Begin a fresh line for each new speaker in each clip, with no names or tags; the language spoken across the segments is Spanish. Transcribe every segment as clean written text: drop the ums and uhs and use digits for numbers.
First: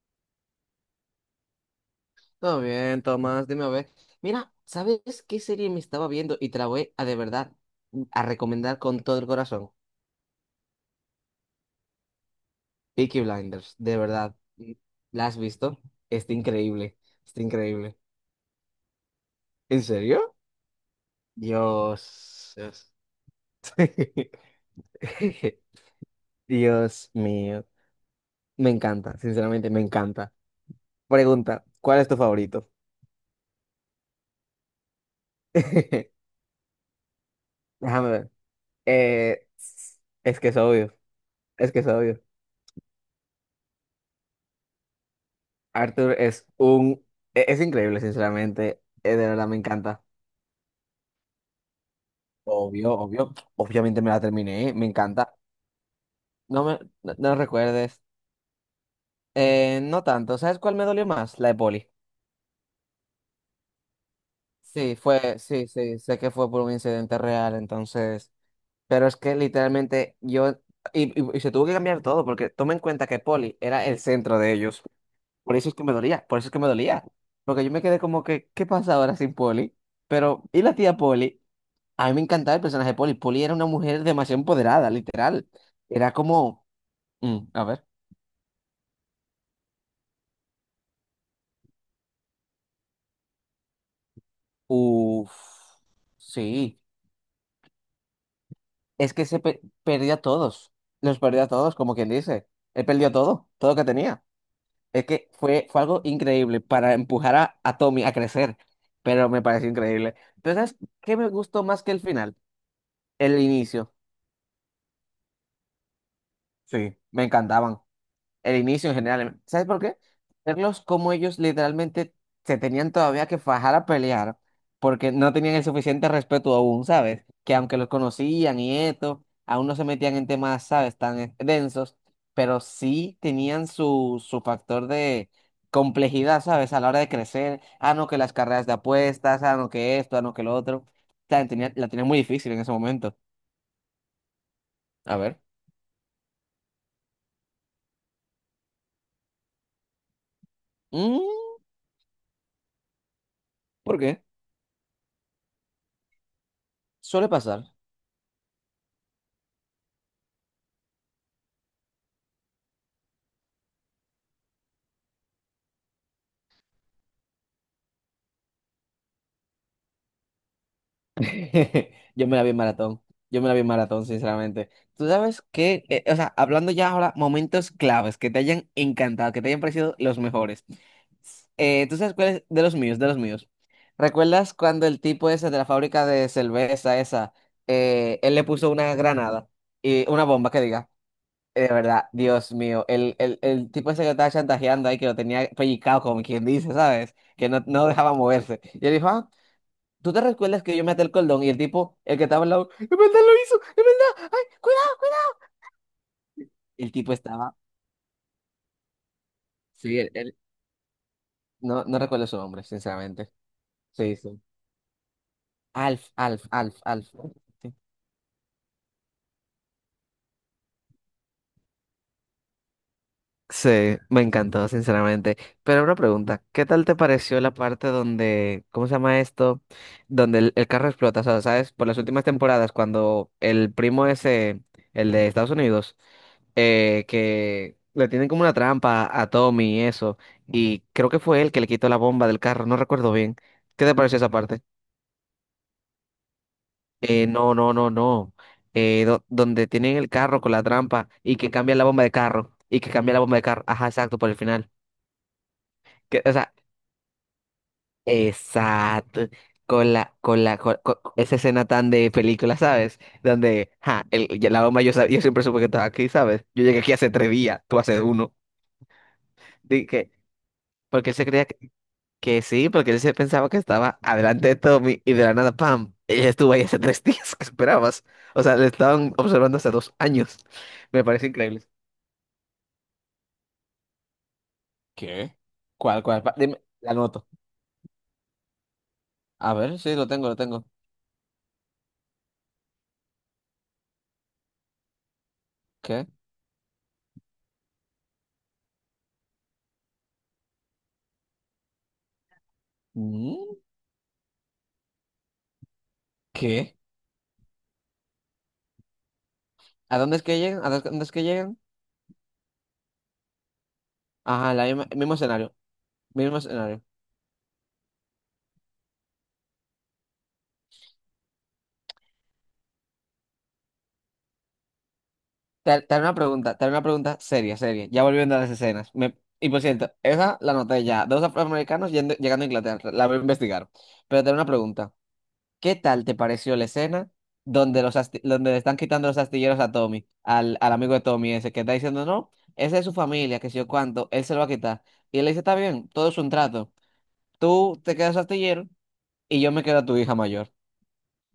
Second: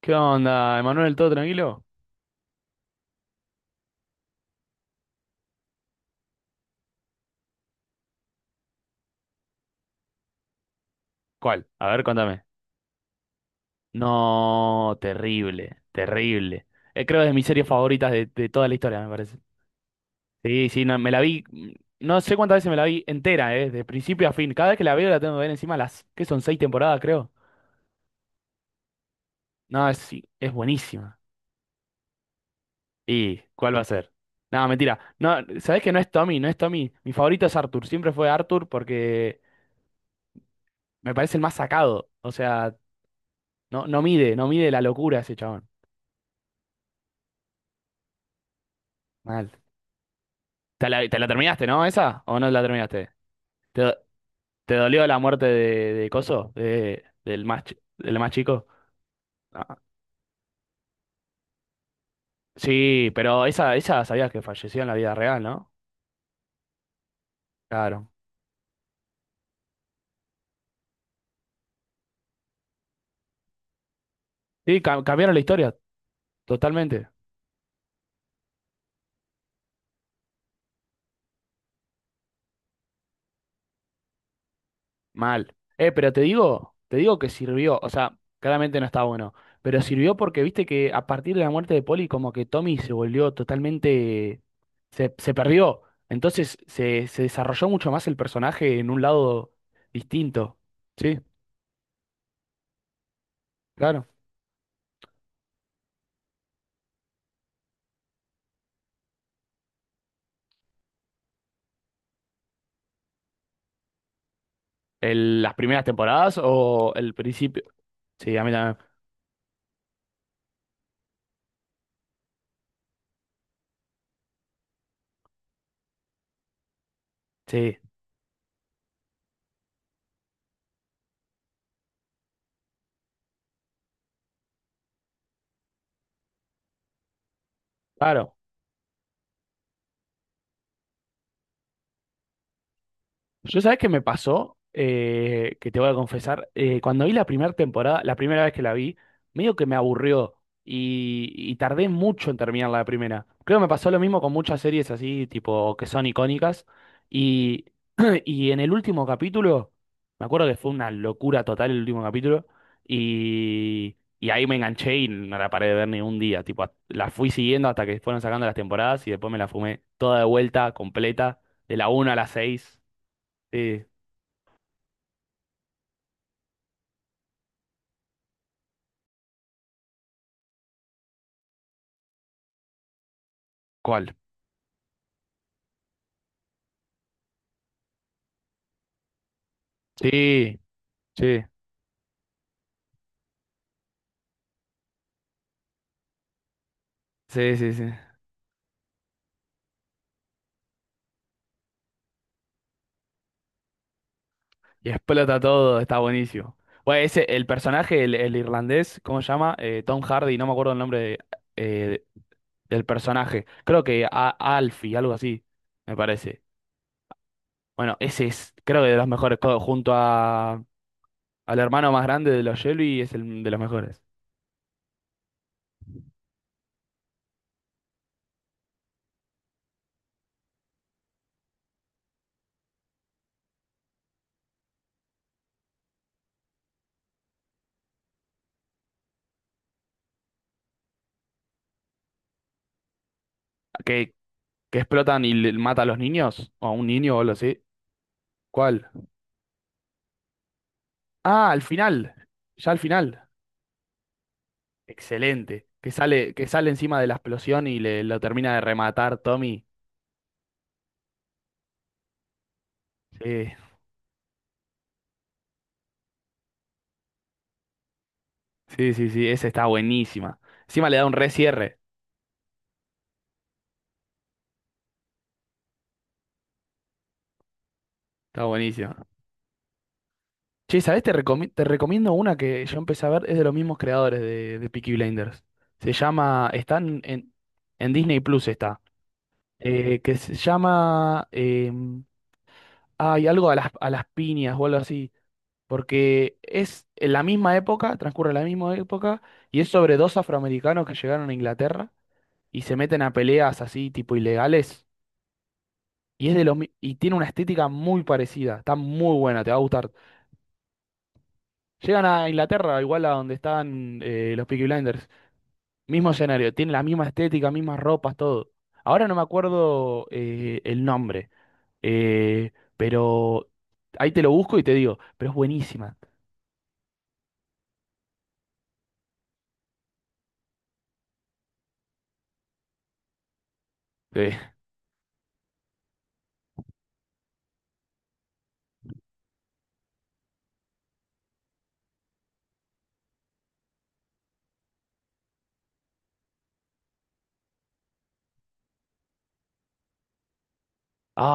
¿Qué onda, Emanuel? ¿Todo tranquilo?
Todo bien, Tomás, dime a ver. Mira, ¿sabes qué serie me estaba viendo? Y te la voy a de verdad a recomendar con todo el corazón.
¿Cuál? A ver, contame.
Peaky Blinders, de verdad.
No,
¿La has visto?
terrible,
Está
terrible.
increíble,
Creo que es de
está
mis series
increíble.
favoritas de toda la historia, me parece.
¿En serio?
Sí, sí, no, me la vi, no sé
Dios.
cuántas veces me la
Dios.
vi entera, de principio a fin. Cada vez que la veo la tengo que ver encima las, que son seis temporadas,
Dios
creo.
mío. Me encanta, sinceramente me
No, es, sí,
encanta.
es buenísima.
Pregunta, ¿cuál es tu favorito?
¿Y cuál va a ser? No, mentira. No, ¿sabés que no es Tommy? No es Tommy. Mi favorito es Arthur.
Déjame
Siempre fue
ver.
Arthur porque
Eh, es que es obvio,
me parece el más
es que es
sacado.
obvio.
O sea, no, no mide, no mide la locura ese chabón.
Arthur es un. Es increíble, sinceramente. De
Mal.
verdad me encanta.
Te la terminaste, no? ¿Esa? ¿O no la
Obvio,
terminaste?
obvio.
¿Te, do-
Obviamente me la terminé,
¿Te
me
dolió la
encanta.
muerte de Coso?
No me no, no
Del más,
recuerdes.
del más chico. Ah,
No tanto. ¿Sabes cuál me dolió más? La de Poli.
sí, pero esa sabías que falleció en la
Sí,
vida
fue,
real,
sí,
¿no?
sí, sé que fue por un incidente real,
Claro.
entonces. Pero es que literalmente yo. Y se tuvo que cambiar todo, porque toma en cuenta que Poli era el centro de
Sí,
ellos.
cambiaron la
Por eso
historia
es que me dolía, por eso es que me dolía.
totalmente.
Porque yo me quedé como que, ¿qué pasa ahora sin Poli? Pero, ¿y la tía Poli? A mí me encantaba el personaje de Polly. Polly era una mujer demasiado empoderada, literal.
Mal. Pero
Era como,
te digo que
a
sirvió,
ver,
o sea, claramente no está bueno, pero sirvió porque viste que a partir de la muerte de Polly como que Tommy se volvió totalmente, se
uff,
perdió, entonces
sí,
se desarrolló mucho más el personaje en un
es que se
lado
perdió a
distinto.
todos,
Sí,
los perdió a todos, como quien dice. Él perdió todo, todo que
claro.
tenía. Es que fue algo increíble para empujar a Tommy a crecer, pero me pareció increíble. Pero ¿sabes qué me gustó más que el final? El inicio.
Las primeras temporadas o
Sí,
el
me
principio.
encantaban.
Sí, a mí
El
también.
inicio en general. ¿Sabes por qué? Verlos como ellos literalmente se tenían todavía que fajar a pelear porque no tenían el suficiente respeto aún, ¿sabes? Que aunque
Sí,
los conocían y esto, aún no se metían en temas, ¿sabes? Tan densos, pero sí tenían su factor de complejidad, ¿sabes? A la hora de crecer. Ah, no, que las
claro.
carreras de apuestas, ah, no, que esto, ah, no, que lo otro. O sea, la tenían muy difícil en ese momento.
Yo sabés que me pasó.
A ver.
Que te voy a confesar, cuando vi la primera temporada, la primera vez que la vi, medio que me aburrió
Mm,
y tardé mucho en terminar la primera. Creo que me pasó lo
¿por
mismo
qué?
con muchas series así, tipo, que son icónicas.
Suele
Y,
pasar.
y en el último capítulo, me acuerdo que fue una locura total el último capítulo, y ahí me enganché y no la paré de ver ni un día. Tipo, la fui siguiendo hasta que fueron sacando las temporadas y después me la fumé toda de vuelta, completa, de la 1 a la
Yo me la vi en
6.
maratón. Yo me la vi en
Sí,
maratón, sinceramente. Tú sabes que, o sea, hablando ya ahora, momentos claves que te hayan encantado, que te hayan parecido los mejores. ¿Tú sabes cuál es? De los míos, de los míos.
¿cuál?
¿Recuerdas cuando el tipo ese de la fábrica de cerveza esa, él le puso una granada y una bomba
Sí,
que diga?
sí,
De verdad, Dios mío, el tipo ese que lo estaba chantajeando ahí, que lo tenía pellizcado, como quien dice, ¿sabes? Que
sí,
no,
sí,
no
sí.
dejaba moverse. Y él dijo, ah, ¿tú te recuerdas que yo me até el cordón y el tipo, el que estaba al lado, en verdad lo hizo, en verdad, ay,
Y
cuidado, cuidado.
explota todo, está buenísimo.
El
Bueno,
tipo
ese, el
estaba,
personaje, el irlandés, ¿cómo se llama?
sí,
Tom Hardy, no me acuerdo el nombre
no, no
eh,
recuerdo su nombre,
del
sinceramente.
personaje. Creo que
Sí,
a,
sí.
Alfie, algo así, me
Alf,
parece.
Alf, Alf, Alf. Sí.
Bueno, ese es, creo que de los mejores, junto a, al hermano más grande de los Shelby, es el de los
Sí,
mejores.
me encantó, sinceramente. Pero una pregunta, ¿qué tal te pareció la parte donde, ¿cómo se llama esto? Donde el carro explota, o sea, ¿sabes? Por las últimas temporadas, cuando el primo ese, el de Estados Unidos, que le tienen como una trampa a Tommy y eso. Y creo que fue él que le quitó la bomba del carro, no recuerdo bien. ¿Qué te
Que,
pareció esa parte?
que explotan y mata a los niños, o a un niño o
Eh,
algo
no,
así.
no, no, no.
¿Cuál?
Donde tienen el carro con la trampa y
Ah,
que
al
cambian la bomba de
final,
carro
ya al
y que cambian la
final.
bomba de carro. Ajá, exacto, por el final.
Excelente.
Que, o
Que
sea,
sale encima de la explosión y le, lo termina de rematar
exacto.
Tommy.
Con la, con la, con esa escena tan de película, ¿sabes?
Sí,
Donde, ja, ya la bomba yo, yo siempre supe que estaba aquí, ¿sabes? Yo llegué aquí hace 3 días, tú hace uno.
sí, sí, sí, esa está
Dije,
buenísima. Encima le da
porque
un
él se creía que.
recierre.
Que sí, porque él se pensaba que estaba adelante de Tommy y de la nada, ¡pam! Ella estuvo ahí hace tres días que esperabas. O
Está
sea, le
buenísimo.
estaban observando hace 2 años.
Che, ¿sabés?
Me parece increíble.
Te recomiendo una que yo empecé a ver, es de los mismos creadores de Peaky
¿Qué?
Blinders. Se
¿Cuál, cuál?
llama,
Dime,
está
la
en,
anoto.
en Disney Plus está.
A ver, sí, lo
Que
tengo,
se
lo tengo.
llama, hay algo a las piñas o algo así.
¿Qué?
Porque es en la misma época, transcurre la misma época, y es sobre dos afroamericanos que llegaron a Inglaterra y se meten a
Mm,
peleas así tipo ilegales y es de los mi-
¿Qué?
y tiene una estética muy parecida, está muy buena, te va a gustar.
¿A dónde es que llegan? ¿A dónde es que llegan?
Llegan a Inglaterra, igual a donde están los
Ajá,
Peaky Blinders,
mismo escenario,
mismo
mismo
escenario, tiene la
escenario.
misma estética, mismas ropas, todo. Ahora no me acuerdo el nombre, eh, pero ahí te lo busco y te digo, pero es
Te
buenísima.
haré una pregunta, te haré una pregunta seria, seria. Ya volviendo a las escenas. Y por cierto, esa la anoté ya. Dos afroamericanos llegando a Inglaterra. La voy a investigar. Pero te haré una
Eh,
pregunta. ¿Qué tal te pareció la escena donde, donde le están quitando los astilleros a Tommy, al amigo de Tommy ese, que está diciendo, no, esa es su familia, que si yo cuánto, él se lo va a quitar. Y él le dice, está bien, todo es un trato. Tú te quedas astillero y yo me quedo a tu hija mayor.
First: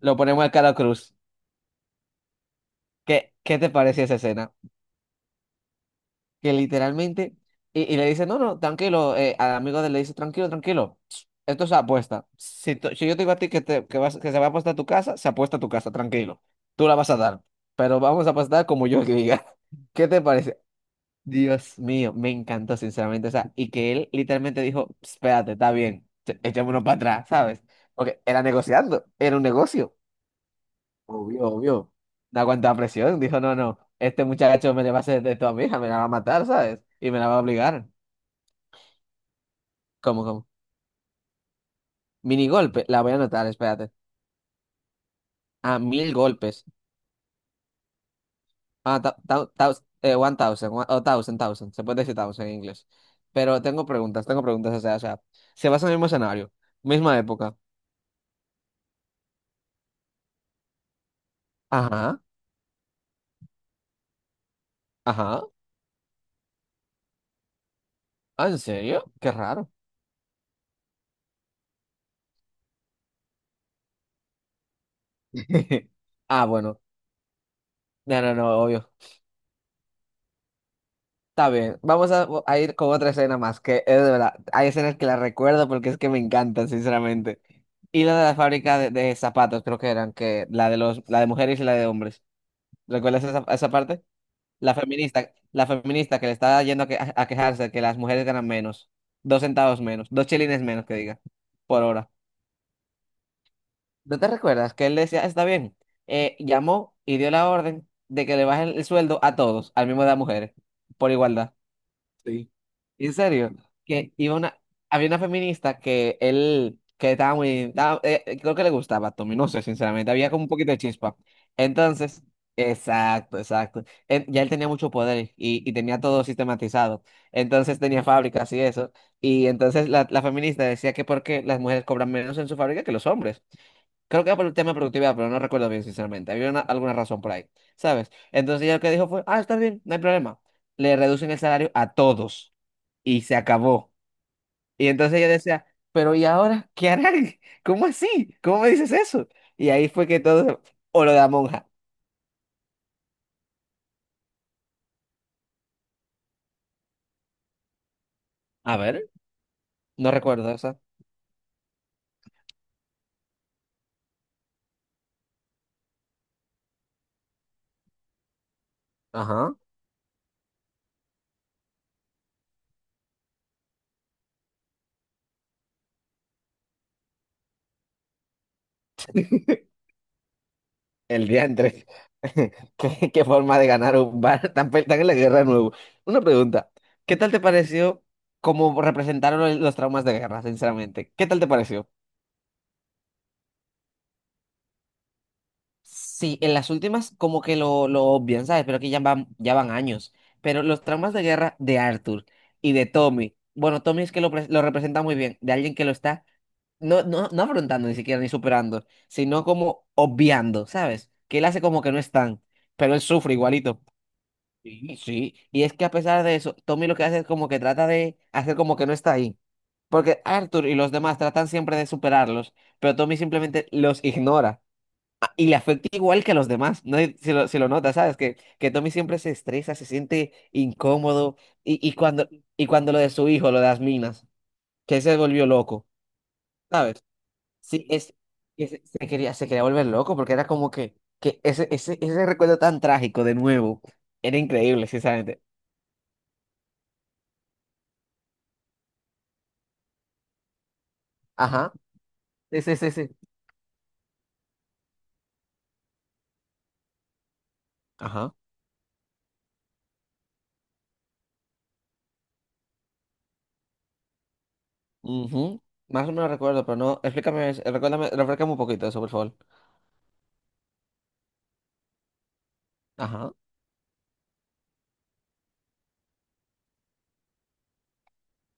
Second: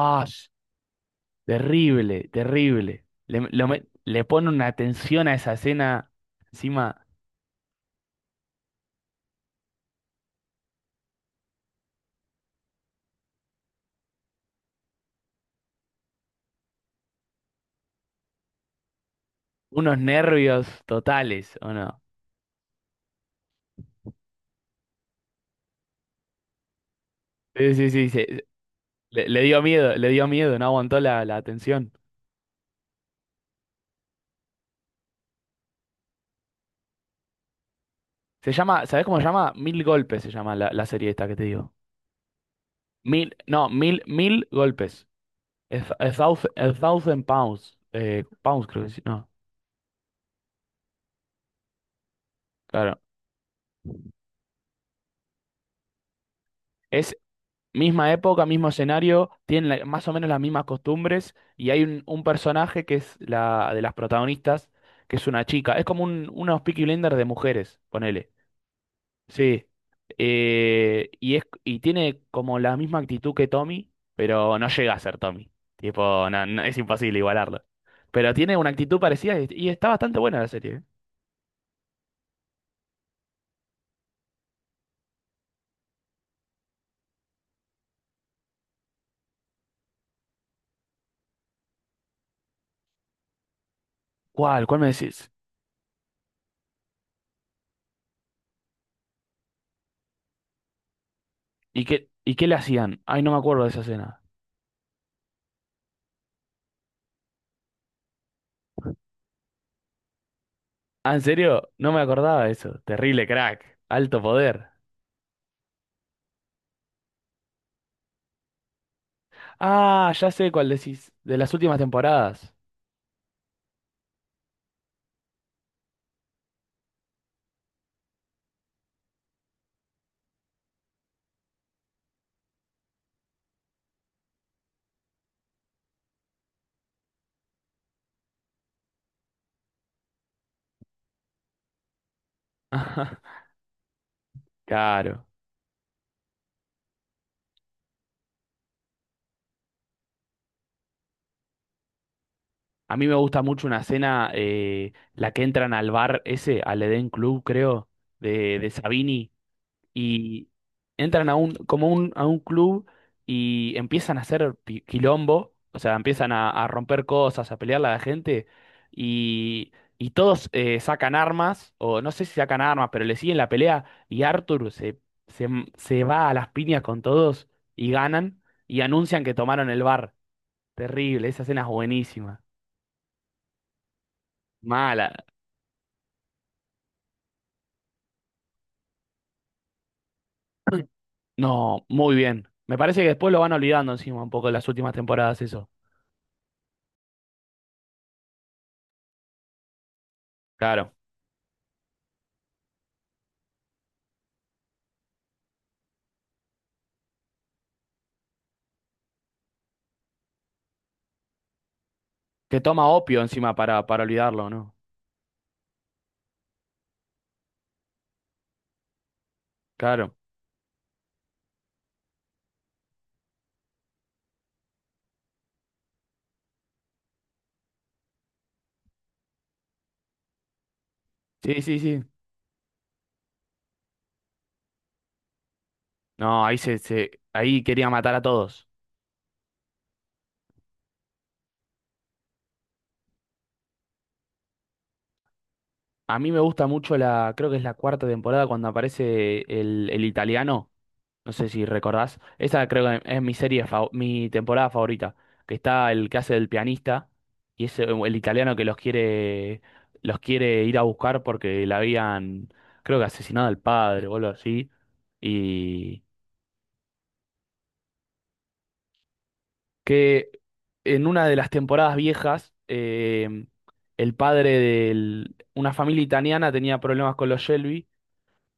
Lo ponemos
es
al cara cruz.
terrible, terrible.
¿Qué,
Le,
qué te pareció esa
le pone
escena?
una tensión a esa escena,
Que
encima,
literalmente, y le dice, no, no, tranquilo, al amigo de él le dice, tranquilo, tranquilo, esto es apuesta. Si yo te digo a ti que, vas, que se va a apostar a tu casa, se apuesta a tu casa, tranquilo, tú la vas a dar, pero vamos a apostar como yo diga.
unos
¿Qué te parece?
nervios totales, ¿o
Dios
no?
mío, me encantó, sinceramente, o sea, y que él literalmente dijo, espérate, está bien, echémonos para atrás, ¿sabes?
Sí, sí, sí,
Porque era negociando,
le,
era un negocio.
le dio miedo, no aguantó la, la
Obvio, obvio.
atención.
Da cuánta presión. Dijo, no, no, este muchacho me le va a hacer esto a mi hija, me la va a matar, ¿sabes? Y me la va a obligar.
Se llama, ¿sabés cómo se llama? Mil golpes
¿Cómo,
se
cómo?
llama la, la serie esta que te digo.
Mini golpe, la voy a
Mil,
anotar,
no,
espérate.
mil, mil golpes. A,
Ah, mil golpes.
a thousand pounds. Pounds creo que
Ah,
sí, no,
one thousand, o thousand, thousand. Se puede decir thousand en inglés.
claro.
Pero tengo preguntas, o sea, se basa en el mismo escenario,
Es
misma época.
misma época, mismo escenario, tienen más o menos las mismas costumbres y hay
Ajá,
un personaje que es la de las protagonistas, que es
ajá.
una chica. Es como un, unos Peaky Blinders de mujeres, ponele.
Ah, ¿en serio? Qué
Sí,
raro.
y, es, y tiene como la misma actitud que Tommy, pero no llega a ser Tommy. Tipo, no,
Ah,
es
bueno.
imposible igualarlo.
No,
Pero
no,
tiene
no,
una
obvio.
actitud parecida y está bastante buena la serie, ¿eh?
Está bien, vamos a ir con otra escena más, que es de verdad, hay escenas que las recuerdo porque es que me encantan, sinceramente. Y la de la fábrica de zapatos, creo que eran, que la de mujeres y la de hombres. ¿Recuerdas esa parte?
¿Cuál? ¿Cuál me decís?
La feminista que le estaba yendo a, a quejarse que las mujeres ganan menos, 2 centavos menos, 2 chelines menos que diga, por hora.
Y qué le hacían? Ay, no me acuerdo de esa
¿No
escena.
te recuerdas que él decía, "Ah, está bien? Llamó y dio la orden de que le bajen el sueldo a todos, al mismo de las mujeres, por
Ah, ¿en
igualdad.
serio? No me acordaba
Sí.
de eso.
En
Terrible
serio,
crack.
que
Alto
iba una,
poder.
había una feminista que él, que estaba muy, creo que le gustaba Tommy, no sé, sinceramente,
Ah, ya
había como un
sé cuál
poquito de
decís.
chispa.
De las últimas
Entonces,
temporadas.
exacto, exacto. Ya él tenía mucho poder y tenía todo sistematizado. Entonces tenía fábricas y eso. Y entonces la feminista decía que porque las mujeres cobran menos en su fábrica que los hombres. Creo que era por el tema de productividad, pero no recuerdo bien, sinceramente. Había alguna razón por ahí, ¿sabes? Entonces ella lo que dijo fue, ah, está bien, no hay problema. Le reducen el salario a todos y se acabó. Y entonces
Claro.
ella decía, pero ¿y ahora qué harán? ¿Cómo así? ¿Cómo me dices eso? Y ahí fue que todo, o lo de la monja.
A mí me gusta mucho una escena, la que entran al bar ese, al Eden Club, creo, de
A ver.
Sabini,
No
y
recuerdo eso.
entran a un, como un, a un club y empiezan a hacer quilombo, o sea, empiezan a romper cosas, a pelearle a la gente,
Ajá.
y, y todos sacan armas, o no sé si sacan armas, pero le siguen la pelea, y Arthur se, se, se va a las piñas con todos y ganan, y anuncian que tomaron el bar. Terrible,
El
esa escena es
diantre.
buenísima.
¿Qué forma de ganar un bar? Tan en
Mala.
la guerra de nuevo. Una pregunta. ¿Qué tal te pareció cómo representaron los traumas de guerra, sinceramente? ¿Qué tal te
No,
pareció?
muy bien. Me parece que después lo van olvidando encima un poco en las últimas temporadas eso.
Sí, en las últimas como que lo obvian, ¿sabes? Pero que ya van años. Pero los
Claro.
traumas de guerra de Arthur y de Tommy, bueno, Tommy es que lo representa muy bien, de alguien que lo está no, no, no afrontando ni siquiera ni superando, sino como obviando, ¿sabes? Que él hace como que no están,
Que toma
pero él
opio
sufre
encima
igualito.
para olvidarlo, ¿no?
Sí, sí. Y es que a pesar de eso, Tommy lo que hace es como que trata de hacer como que no está ahí.
Claro.
Porque Arthur y los demás tratan siempre de superarlos, pero Tommy simplemente los ignora. Ah, y le afecta igual que a los demás, ¿no? Y se lo nota, ¿sabes? Que Tommy siempre se estresa, se siente incómodo.
Sí, sí,
Y, y,
sí.
cuando, y cuando lo de su hijo, lo de las minas, que se volvió loco,
No, ahí se,
¿sabes?
se, ahí
Sí,
quería matar
es,
a
que
todos.
se quería, se quería volver loco porque era como que ese recuerdo tan trágico de nuevo era increíble, sinceramente.
A mí me gusta mucho la, creo que es la cuarta temporada cuando aparece el italiano. No sé si
Ajá,
recordás.
sí,
Esa
sí, sí,
creo
sí.
que es mi serie, mi temporada favorita. Que está el que hace del pianista y es el
Ajá.
italiano que los quiere ir a buscar porque le habían, creo que asesinado al padre o algo así.
Ujú.
Y
Más o menos recuerdo, pero no, explícame, recuérdame, refrescame un poquito eso, por favor.
que en una de las temporadas viejas,
Ajá.
el padre de una familia italiana tenía problemas con los Shelby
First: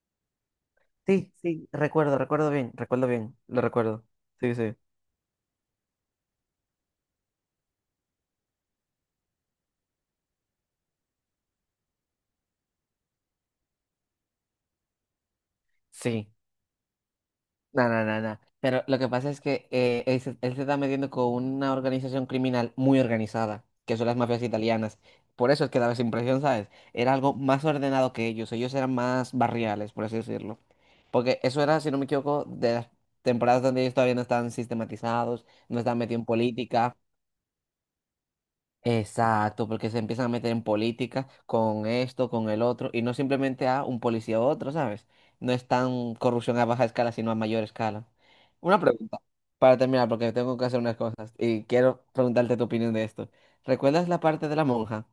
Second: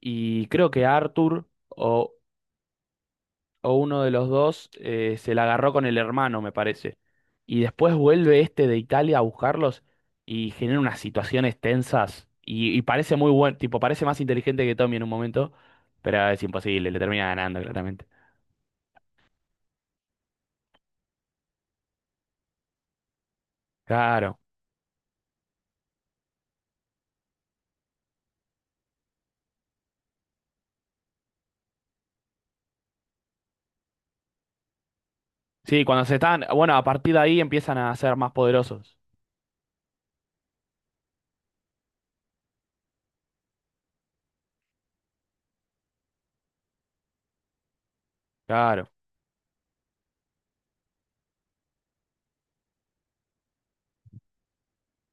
y creo que
Sí,
Arthur.
sí, recuerdo, recuerdo bien, lo
O uno
recuerdo.
de los
Sí,
dos
sí.
se la agarró con el hermano, me parece. Y después vuelve este de Italia a buscarlos y genera unas situaciones tensas. Y parece muy buen, tipo, parece más inteligente que Tommy en un momento, pero
Sí.
es imposible, le termina ganando
No, no,
claramente.
no, no. Pero lo que pasa es que él se está metiendo con una organización criminal muy organizada, que son las
Claro.
mafias italianas. Por eso es que daba esa impresión, ¿sabes? Era algo más ordenado que ellos. Ellos eran más barriales, por así decirlo. Porque eso era, si no me equivoco, de las temporadas donde ellos todavía no estaban sistematizados, no
Sí,
estaban
cuando se
metidos en
están, bueno, a
política.
partir de ahí empiezan a ser más poderosos.
Exacto, porque se empiezan a meter en política con esto, con el otro, y no simplemente a un policía u otro, ¿sabes? No es tan corrupción a baja escala, sino a mayor escala. Una
Claro.
pregunta, para terminar, porque tengo que hacer unas cosas y quiero preguntarte tu opinión de esto. ¿Recuerdas la parte de la monja?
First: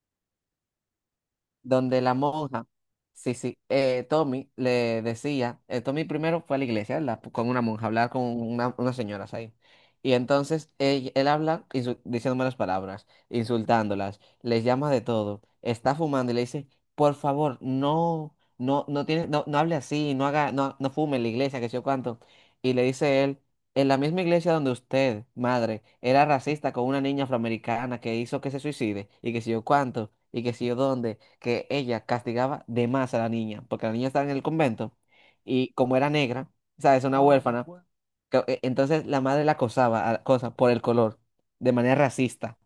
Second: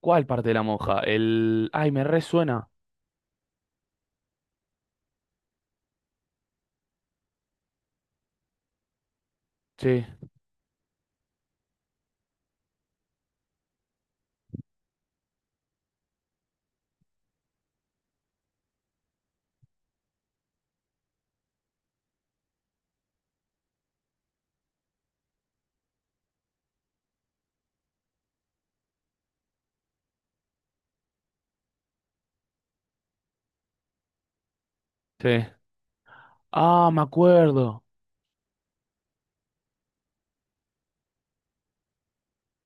¿Cuál parte de la monja? El... Ay,
Donde
me
la monja,
resuena.
sí, sí, Tommy le decía, Tommy primero fue a la iglesia, ¿verdad? Con una monja, a hablar con unas señoras ahí.
Sí,
Y entonces él habla diciendo malas palabras, insultándolas, les llama de todo, está fumando y le dice, por favor, no, no, no tiene, no, no hable así, no haga, no, no fume en la iglesia, que sé yo cuánto. Y le dice él, en la misma iglesia donde usted, madre, era racista con una niña afroamericana que hizo que se suicide, y que sé yo cuánto, y que sé yo dónde que ella castigaba de más a la niña, porque la niña estaba en el convento
sí.
y como era negra,
Ah, me
sabes, una huérfana,
acuerdo.
bueno. Entonces la madre la acosaba cosa, por el color, de manera racista,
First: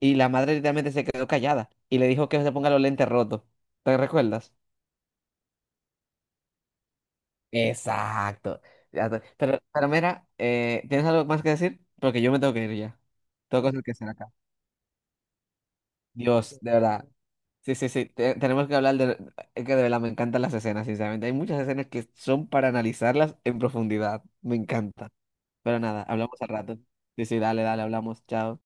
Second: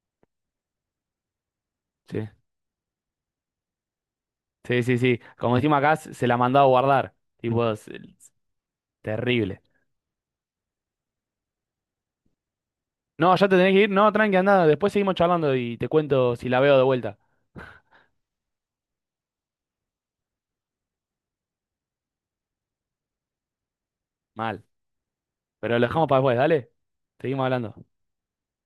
y la madre literalmente se quedó callada y le
Sí,
dijo que se ponga los lentes rotos. ¿Te recuerdas?
sí, sí, sí. Como decimos acá, se la mandó a guardar. Tipo, es
Exacto. Ya te-
terrible.
Pero, pero mira, ¿tienes algo más que decir? Porque yo me tengo que ir ya.
No, ya te
Tengo
tenés que
cosas
ir.
que hacer
No,
acá.
tranqui, andá. Después seguimos charlando y te cuento si la
Dios, de
veo de
verdad.
vuelta.
Sí, sí, sí, tenemos que hablar de. Es que de verdad me encantan las escenas, sinceramente. Hay muchas escenas que son para analizarlas en profundidad. Me
Mal.
encanta.
Pero
Pero
lo
nada,
dejamos para después,
hablamos al
dale.
rato. Sí, sí,
Seguimos
dale,
hablando.
dale, hablamos. Chao.